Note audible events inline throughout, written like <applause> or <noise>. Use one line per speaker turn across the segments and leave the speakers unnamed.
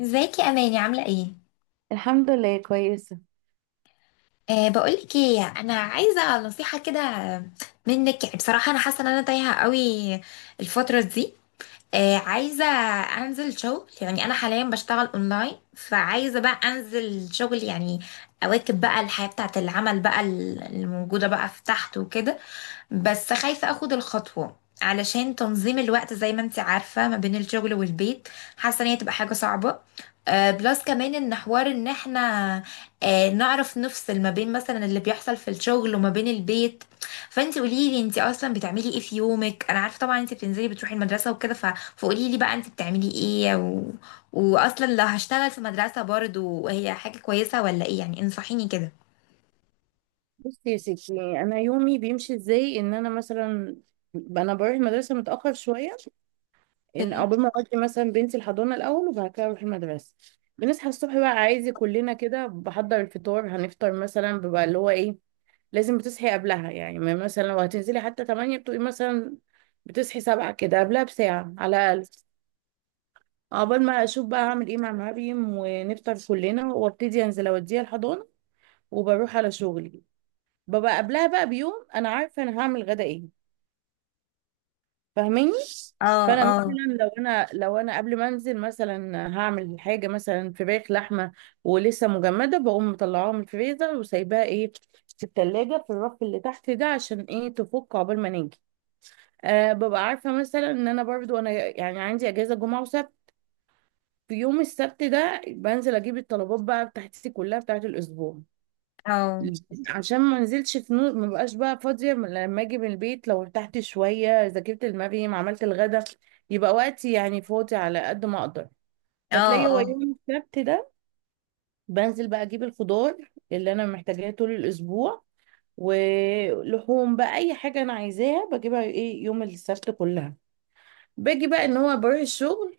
ازيك يا اماني، عامله ايه؟
الحمد لله كويسة.
بقولك ايه، انا عايزه نصيحه كده منك، يعني بصراحه انا حاسه ان انا تايهه قوي الفتره دي. عايزه انزل شغل، يعني انا حاليا بشتغل اونلاين، فعايزه بقى انزل شغل يعني اواكب بقى الحياه بتاعه العمل بقى الموجوده بقى في تحت وكده. بس خايفة اخد الخطوة علشان تنظيم الوقت، زي ما انت عارفة، ما بين الشغل والبيت. حاسة ان هي تبقى حاجة صعبة. بلس كمان ان حوار ان احنا نعرف نفصل ما بين مثلا اللي بيحصل في الشغل وما بين البيت. فانت قولي لي، انت اصلا بتعملي ايه في يومك؟ انا عارفة طبعا انت بتنزلي بتروحي المدرسة وكده، فقولي لي بقى انت بتعملي ايه، واصلا لو هشتغل في مدرسة برضو هي حاجة كويسة ولا ايه؟ يعني انصحيني كده.
بصي يا ستي، انا يومي بيمشي ازاي؟ ان انا مثلا انا بروح المدرسه متاخر شويه، ان
اوكي.
عقبال ما اودي مثلا بنتي الحضانه الاول وبعد كده اروح المدرسه. بنصحى الصبح بقى، عايزه كلنا كده بحضر الفطار، هنفطر مثلا، بيبقى اللي هو ايه لازم بتصحي قبلها، يعني ما مثلا لو هتنزلي حتى 8 بتبقي مثلا بتصحي 7 كده قبلها بساعه على الاقل. عقبال ما اشوف بقى هعمل ايه مع مريم ونفطر كلنا وابتدي انزل اوديها الحضانه وبروح على شغلي. ببقى قبلها بقى بيوم انا عارفه انا هعمل غدا ايه. فاهماني؟
اه،
فانا
اه.
مثلا لو انا قبل ما انزل مثلا هعمل حاجه مثلا فراخ لحمه ولسه مجمده، بقوم مطلعاها من الفريزر وسايباها ايه في التلاجة في الرف اللي تحت ده عشان ايه تفك عقبال ما نيجي. أه ببقى عارفه مثلا ان انا برضو انا يعني عندي اجازه جمعه وسبت. في يوم السبت ده بنزل اجيب الطلبات بقى بتاعتي كلها بتاعت الاسبوع،
اه،
عشان ما نزلتش في نور ما بقاش بقى فاضية لما اجي من البيت لو ارتحت شوية ذاكرت المريم عملت الغدا، يبقى وقتي يعني فاضي على قد ما اقدر.
اه.
فتلاقي هو
اه،
يوم السبت ده بنزل بقى اجيب الخضار اللي انا محتاجاه طول الاسبوع ولحوم بقى، اي حاجة انا عايزاها بجيبها ايه يوم السبت كلها. باجي بقى ان هو بروح الشغل،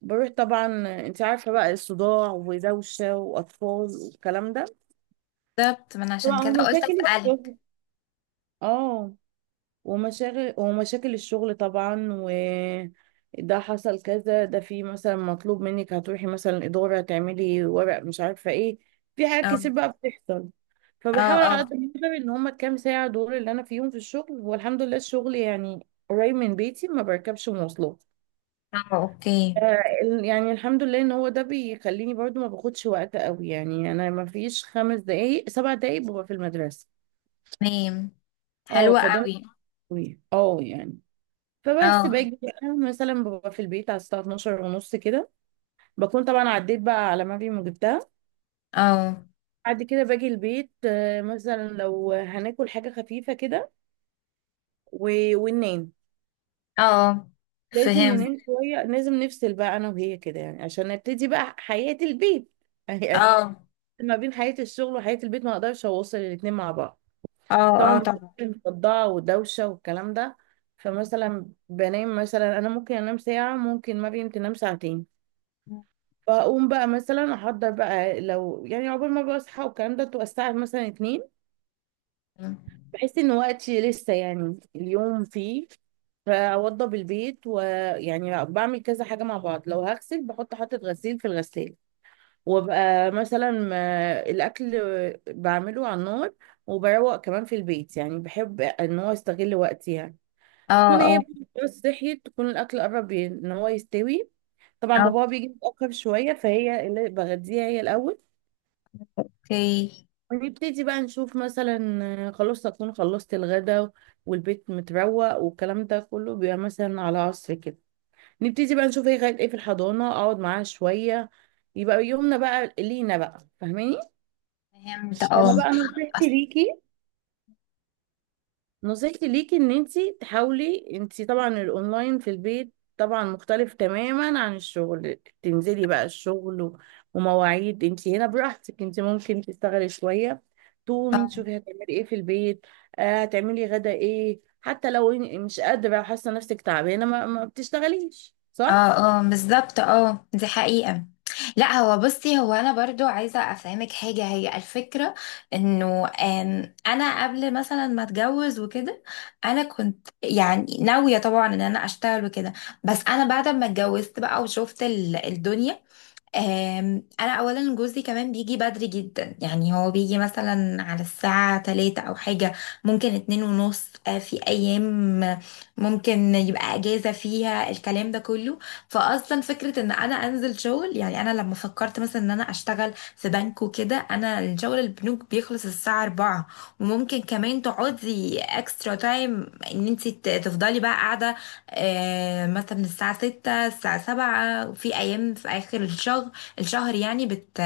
بروح طبعا. انت عارفة بقى الصداع ودوشة واطفال والكلام ده.
بالظبط، ما انا عشان
طبعا
كده
هم
قلت
ساكن
اسالك.
الشغل، اه، ومشاغل ومشاكل الشغل طبعا، و ده حصل كذا ده في مثلا مطلوب منك هتروحي مثلا إدارة تعملي ورق، مش عارفة ايه، في حاجات
اه،
كتير بقى بتحصل.
اه.
فبحاول على
اه،
قد ما اقدر ان هما الكام ساعة دول اللي انا فيهم في الشغل، والحمد لله الشغل يعني قريب من بيتي ما بركبش مواصلات.
اه اوكي.
آه، يعني الحمد لله ان هو ده بيخليني برضو ما باخدش وقت قوي، يعني انا ما فيش 5 دقايق 7 دقايق ببقى في المدرسة.
تمام.
اه
حلوه
فده مش
قوي.
قوي اه يعني. فبس
اه،
باجي بقى مثلا ببقى في البيت على الساعة 12 ونص كده. بكون طبعا عديت بقى على ما جبتها.
اه.
بعد كده باجي البيت، آه، مثلا لو هناكل حاجة خفيفة كده و- وننام.
اه،
لازم
فهمت.
ننام شوية، لازم نفصل بقى أنا وهي كده يعني عشان نبتدي بقى حياة البيت <laughs> يعني،
اه،
ما بين حياة الشغل وحياة البيت، ما أقدرش أوصل الاتنين مع بعض.
اه
طبعا
اه
بكون
طبعا.
مصدعة ودوشة والكلام ده. فمثلا بنام مثلا أنا ممكن أنام ساعة، ممكن ما بنت تنام ساعتين. بقوم بقى مثلا احضر بقى، لو يعني عقبال ما بقى اصحى والكلام ده تبقى الساعه مثلا اتنين.
اه،
بحس ان وقتي لسه يعني اليوم فيه، فاوضب البيت ويعني بعمل كذا حاجه مع بعض، لو هغسل بحط حاطه غسيل في الغساله، وابقى مثلا الاكل بعمله على النار، وبروق كمان في البيت، يعني بحب ان هو استغل وقتي يعني. تكون
اه.
هي بس صحيت تكون الاكل قرب ان هو يستوي. طبعا
آه،
بابا بيجي متاخر شويه، فهي اللي بغديها هي الاول.
اوكي.
ونبتدي بقى نشوف مثلا، آه، خلاص أكون خلصت الغدا والبيت متروق والكلام ده كله، بيبقى مثلا على عصر كده. نبتدي بقى نشوف هي غاية ايه في الحضانة، اقعد معاها شوية، يبقى يومنا بقى لينا بقى. فاهماني؟
فهمت،
فانا
اه.
بقى نصيحتي
أص-
ليكي، نصيحتي ليكي ان انتي تحاولي، انتي طبعا الاونلاين في البيت طبعا مختلف تماما عن الشغل. تنزلي بقى الشغل و- ومواعيد انتي هنا براحتك، انتي ممكن تشتغلي شوية تقومي
اه،
تشوفي هتعملي ايه في البيت، آه هتعملي غدا ايه. حتى لو مش قادرة وحاسة نفسك تعبانة ما بتشتغليش صح؟
اه. اه، بالظبط اه، دي حقيقة. لا، هو بصي، هو انا برضو عايزة افهمك حاجة، هي الفكرة انه انا قبل مثلا ما اتجوز وكده انا كنت يعني ناوية طبعا ان انا اشتغل وكده. بس انا بعد ما اتجوزت بقى وشفت الدنيا. انا اولا جوزي كمان بيجي بدري جدا، يعني هو بيجي مثلا على الساعة تلاتة او حاجة، ممكن اتنين ونص. في ايام ممكن يبقى اجازة فيها الكلام ده كله. فاصلا فكرة ان انا انزل شغل، يعني انا لما فكرت مثلا ان انا اشتغل في بنك وكده، انا الشغل البنوك بيخلص الساعة 4، وممكن كمان تقعدي اكسترا تايم، ان انت تفضلي بقى قاعدة مثلا الساعة ستة الساعة سبعة في أيام في آخر الشهر. الشهر يعني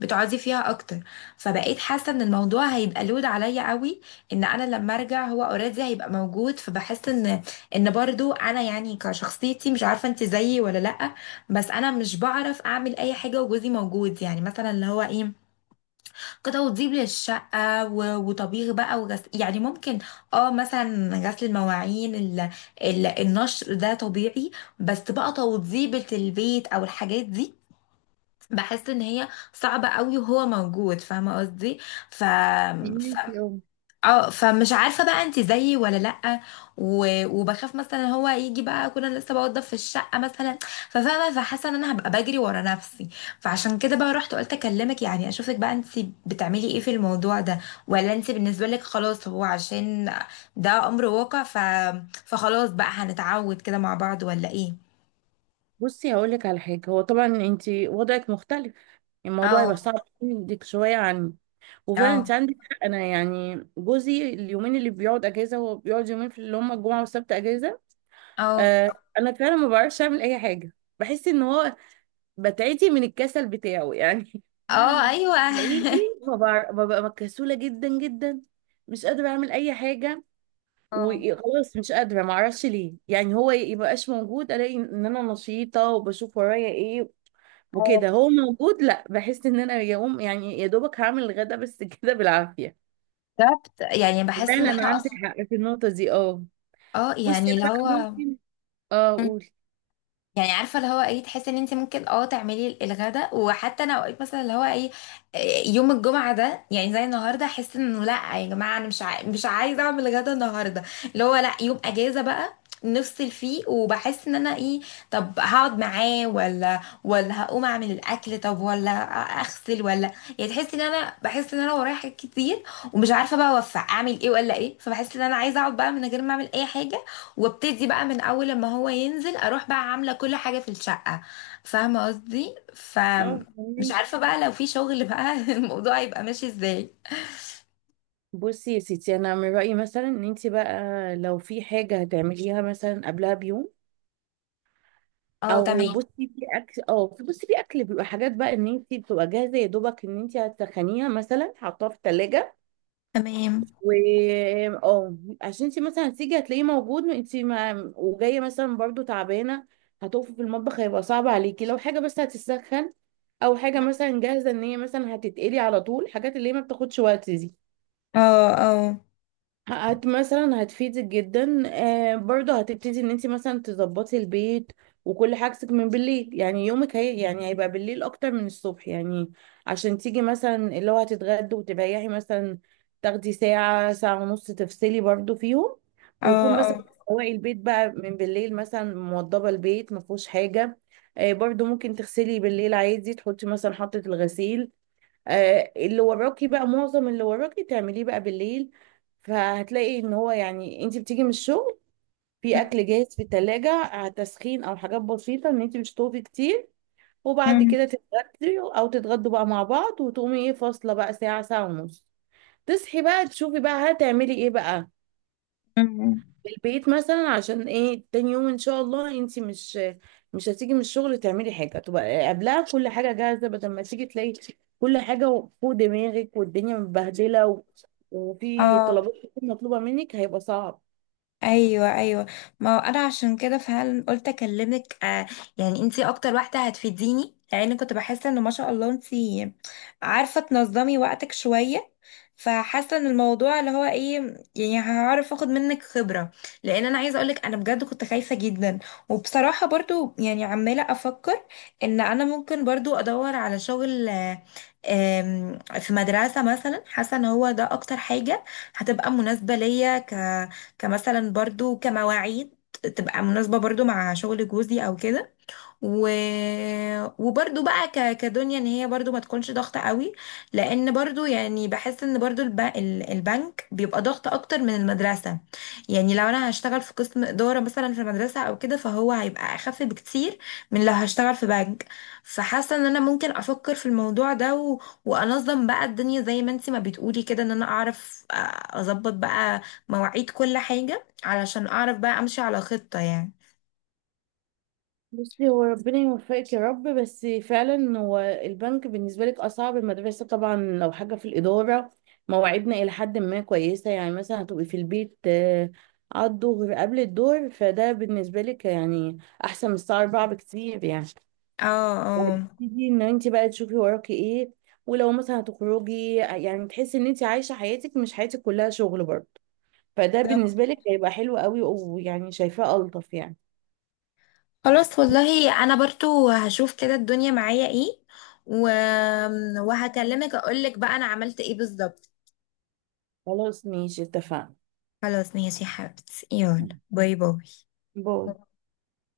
بتقعدي فيها أكتر. فبقيت حاسة إن الموضوع هيبقى لود عليا قوي، إن أنا لما أرجع هو أوريدي هيبقى موجود. فبحس إن برضو أنا يعني كشخصيتي، مش عارفة أنت زيي ولا لأ، بس أنا مش بعرف أعمل أي حاجة وجوزي موجود. يعني مثلا اللي هو إيه كده، وتزيب للشقة وطبيخ بقى وغسل، يعني ممكن اه مثلا غسل المواعين النشر ده طبيعي. بس بقى توضيبة البيت او الحاجات دي بحس ان هي صعبة قوي وهو موجود، فاهمة قصدي؟ ف... ف...
فهميكي اه.
اه، فمش عارفه بقى انت زيي ولا لا. وبخاف مثلا هو يجي بقى كنا لسه بوضب في الشقه مثلا، ففاهمه، فحاسه ان انا هبقى بجري ورا نفسي. فعشان كده بقى رحت قلت اكلمك، يعني اشوفك بقى انت بتعملي ايه في الموضوع ده، ولا انت بالنسبه لك خلاص هو عشان ده امر واقع؟ فخلاص بقى هنتعود كده مع بعض ولا ايه؟
بصي هقولك على حاجة، هو طبعا انتي وضعك مختلف، الموضوع يبقى
اه،
صعب عندك شوية عن، وفعلا انت
اه.
عندك حق. انا يعني جوزي اليومين اللي بيقعد اجازه هو بيقعد يومين في اللي هم الجمعه والسبت اجازه.
اه،
آه، انا فعلا ما بعرفش اعمل اي حاجه، بحس ان هو بتعتي من الكسل بتاعه يعني.
اه
<laughs>
ايوه
حقيقي
<laughs>
ما بعرف، ببقى كسوله جدا جدا، مش قادره اعمل اي حاجه،
اه،
وخلاص مش قادره ما اعرفش ليه. يعني هو يبقاش موجود الاقي ان انا نشيطه وبشوف ورايا ايه، وكده
اه
هو موجود لا، بحس ان انا يوم يعني يا دوبك هعمل الغدا بس <laughs> كده بالعافيه.
بالظبط، يعني بحس ان
فعلا
احنا
عندك
اصلا.
حق في النقطة دي اه.
اه،
بصي
يعني
انا
اللي
بقى
هو
ممكن، اه قولي.
يعني عارفه اللي هو ايه، تحسي ان انت ممكن اه تعملي الغداء، وحتى انا اوقات مثلا اللي هو ايه يوم الجمعه ده يعني زي النهارده احس انه لا يا جماعه، انا مش مش عايزه اعمل غدا النهارده، اللي هو لا، يوم اجازه بقى نفصل فيه. وبحس ان انا ايه، طب هقعد معاه، ولا هقوم اعمل الاكل، طب ولا اغسل ولا. يعني تحسي ان انا بحس ان انا ورايا حاجات كتير ومش عارفه بقى اوفق اعمل ايه ولا ايه. فبحس ان انا عايزه اقعد بقى من غير ما اعمل اي حاجه، وابتدي بقى من اول لما هو ينزل اروح بقى عامله كل حاجه في الشقه، فاهمه قصدي؟
اه
فمش
فهميك.
عارفه بقى لو في شغل بقى <laughs> الموضوع هيبقى ماشي ازاي.
بصي يا ستي، انا من رأيي مثلا ان انت بقى لو في حاجة هتعمليها مثلا قبلها بيوم،
اه
او
تمام.
بصي في اكل، اه، بصي في اكل بيبقى حاجات بقى ان انت بتبقى جاهزة يا دوبك ان انت هتسخنيها مثلا، حطها في التلاجة،
تمام.
و اه، عشان انت مثلا هتيجي هتلاقيه موجود، انت ما وجايه مثلا برضو تعبانه، هتقفي في المطبخ هيبقى صعب عليكي. لو حاجه بس هتسخن او حاجه مثلا جاهزه ان هي مثلا هتتقلي على طول، حاجات اللي هي ما بتاخدش وقت دي،
اه، اه.
مثلا هتفيدك جدا. آه برضه هتبتدي ان انت مثلا تظبطي البيت وكل حاجتك من بالليل، يعني يومك هي يعني هيبقى بالليل اكتر من الصبح يعني، عشان تيجي مثلا اللي هو هتتغدي وتريحي مثلا، تاخدي ساعة ساعة ونص تفصلي برضه فيهم،
اه،
ويكون مثلا
اه.
تروقي البيت بقى من بالليل، مثلا موضبة البيت ما فيهوش حاجة. آه برضه ممكن تغسلي بالليل عادي، تحطي مثلا حطة الغسيل، آه، اللي وراكي بقى معظم اللي وراكي تعمليه بقى بالليل. فهتلاقي ان هو يعني انت بتيجي من الشغل في
أم،
اكل جاهز في التلاجة على تسخين او حاجات بسيطة ان انت مش تطوفي كتير، وبعد
أم،
كده تتغدي او تتغدوا بقى مع بعض، وتقومي ايه فاصلة بقى ساعة ساعة ونص، تصحي بقى تشوفي بقى هتعملي ايه بقى
أم، أم.
البيت مثلا، عشان ايه تاني يوم ان شاء الله انت مش هتيجي من الشغل تعملي حاجه، تبقى قبلها كل حاجه جاهزه بدل ما تيجي تلاقي كل حاجه فوق دماغك والدنيا متبهدله و... وفي
اه،
طلبات كتير مطلوبه منك هيبقى صعب.
ايوه، ايوه، ما هو انا عشان كده فعلا قلت اكلمك آه، يعني انتي اكتر واحده هتفيديني، لان كنت بحس ان ما شاء الله انتي عارفه تنظمي وقتك شويه. فحاسه ان الموضوع اللي هو ايه، يعني هعرف اخد منك خبره، لان انا عايزه اقولك انا بجد كنت خايفه جدا. وبصراحه برضو يعني عماله افكر ان انا ممكن برضو ادور على شغل في مدرسه مثلا. حاسه ان هو ده اكتر حاجه هتبقى مناسبه ليا كمثلا، برضو كمواعيد تبقى مناسبة برضو مع شغل جوزي او كده. و... وبرضو بقى كدنيا ان هي برضو ما تكونش ضغطة قوي، لان برضو يعني بحس ان برضو البنك بيبقى ضغط اكتر من المدرسة. يعني لو انا هشتغل في قسم ادارة مثلا في المدرسة او كده فهو هيبقى اخف بكتير من لو هشتغل في بنك. فحاسة ان انا ممكن افكر في الموضوع ده، وانظم بقى الدنيا زي ما انتي ما بتقولي كده، ان انا اعرف اظبط بقى مواعيد كل حاجة، علشان اعرف بقى امشي على خطة يعني.
بصي هو ربنا يوفقك يا رب، بس فعلا هو البنك بالنسبة لك أصعب. المدرسة طبعا لو حاجة في الإدارة، مواعيدنا إلى حد ما كويسة يعني، مثلا هتبقي في البيت آه، على الظهر قبل الظهر، فده بالنسبة لك يعني أحسن من الساعة 4 بكتير يعني،
اه، اه
تبتدي إن أنت بقى تشوفي وراكي إيه، ولو مثلا هتخرجي يعني تحسي إن أنت عايشة حياتك مش حياتك كلها شغل برضه. فده
بالظبط.
بالنسبة لك هيبقى حلو قوي، ويعني شايفاه ألطف يعني.
خلاص، والله انا برضو هشوف كده الدنيا معايا ايه، و... وهكلمك اقولك بقى انا عملت ايه بالظبط.
خلاص ماشي اتفقنا.
خلاص، ماشي يا حبيبتي، يلا، باي باي.
باي.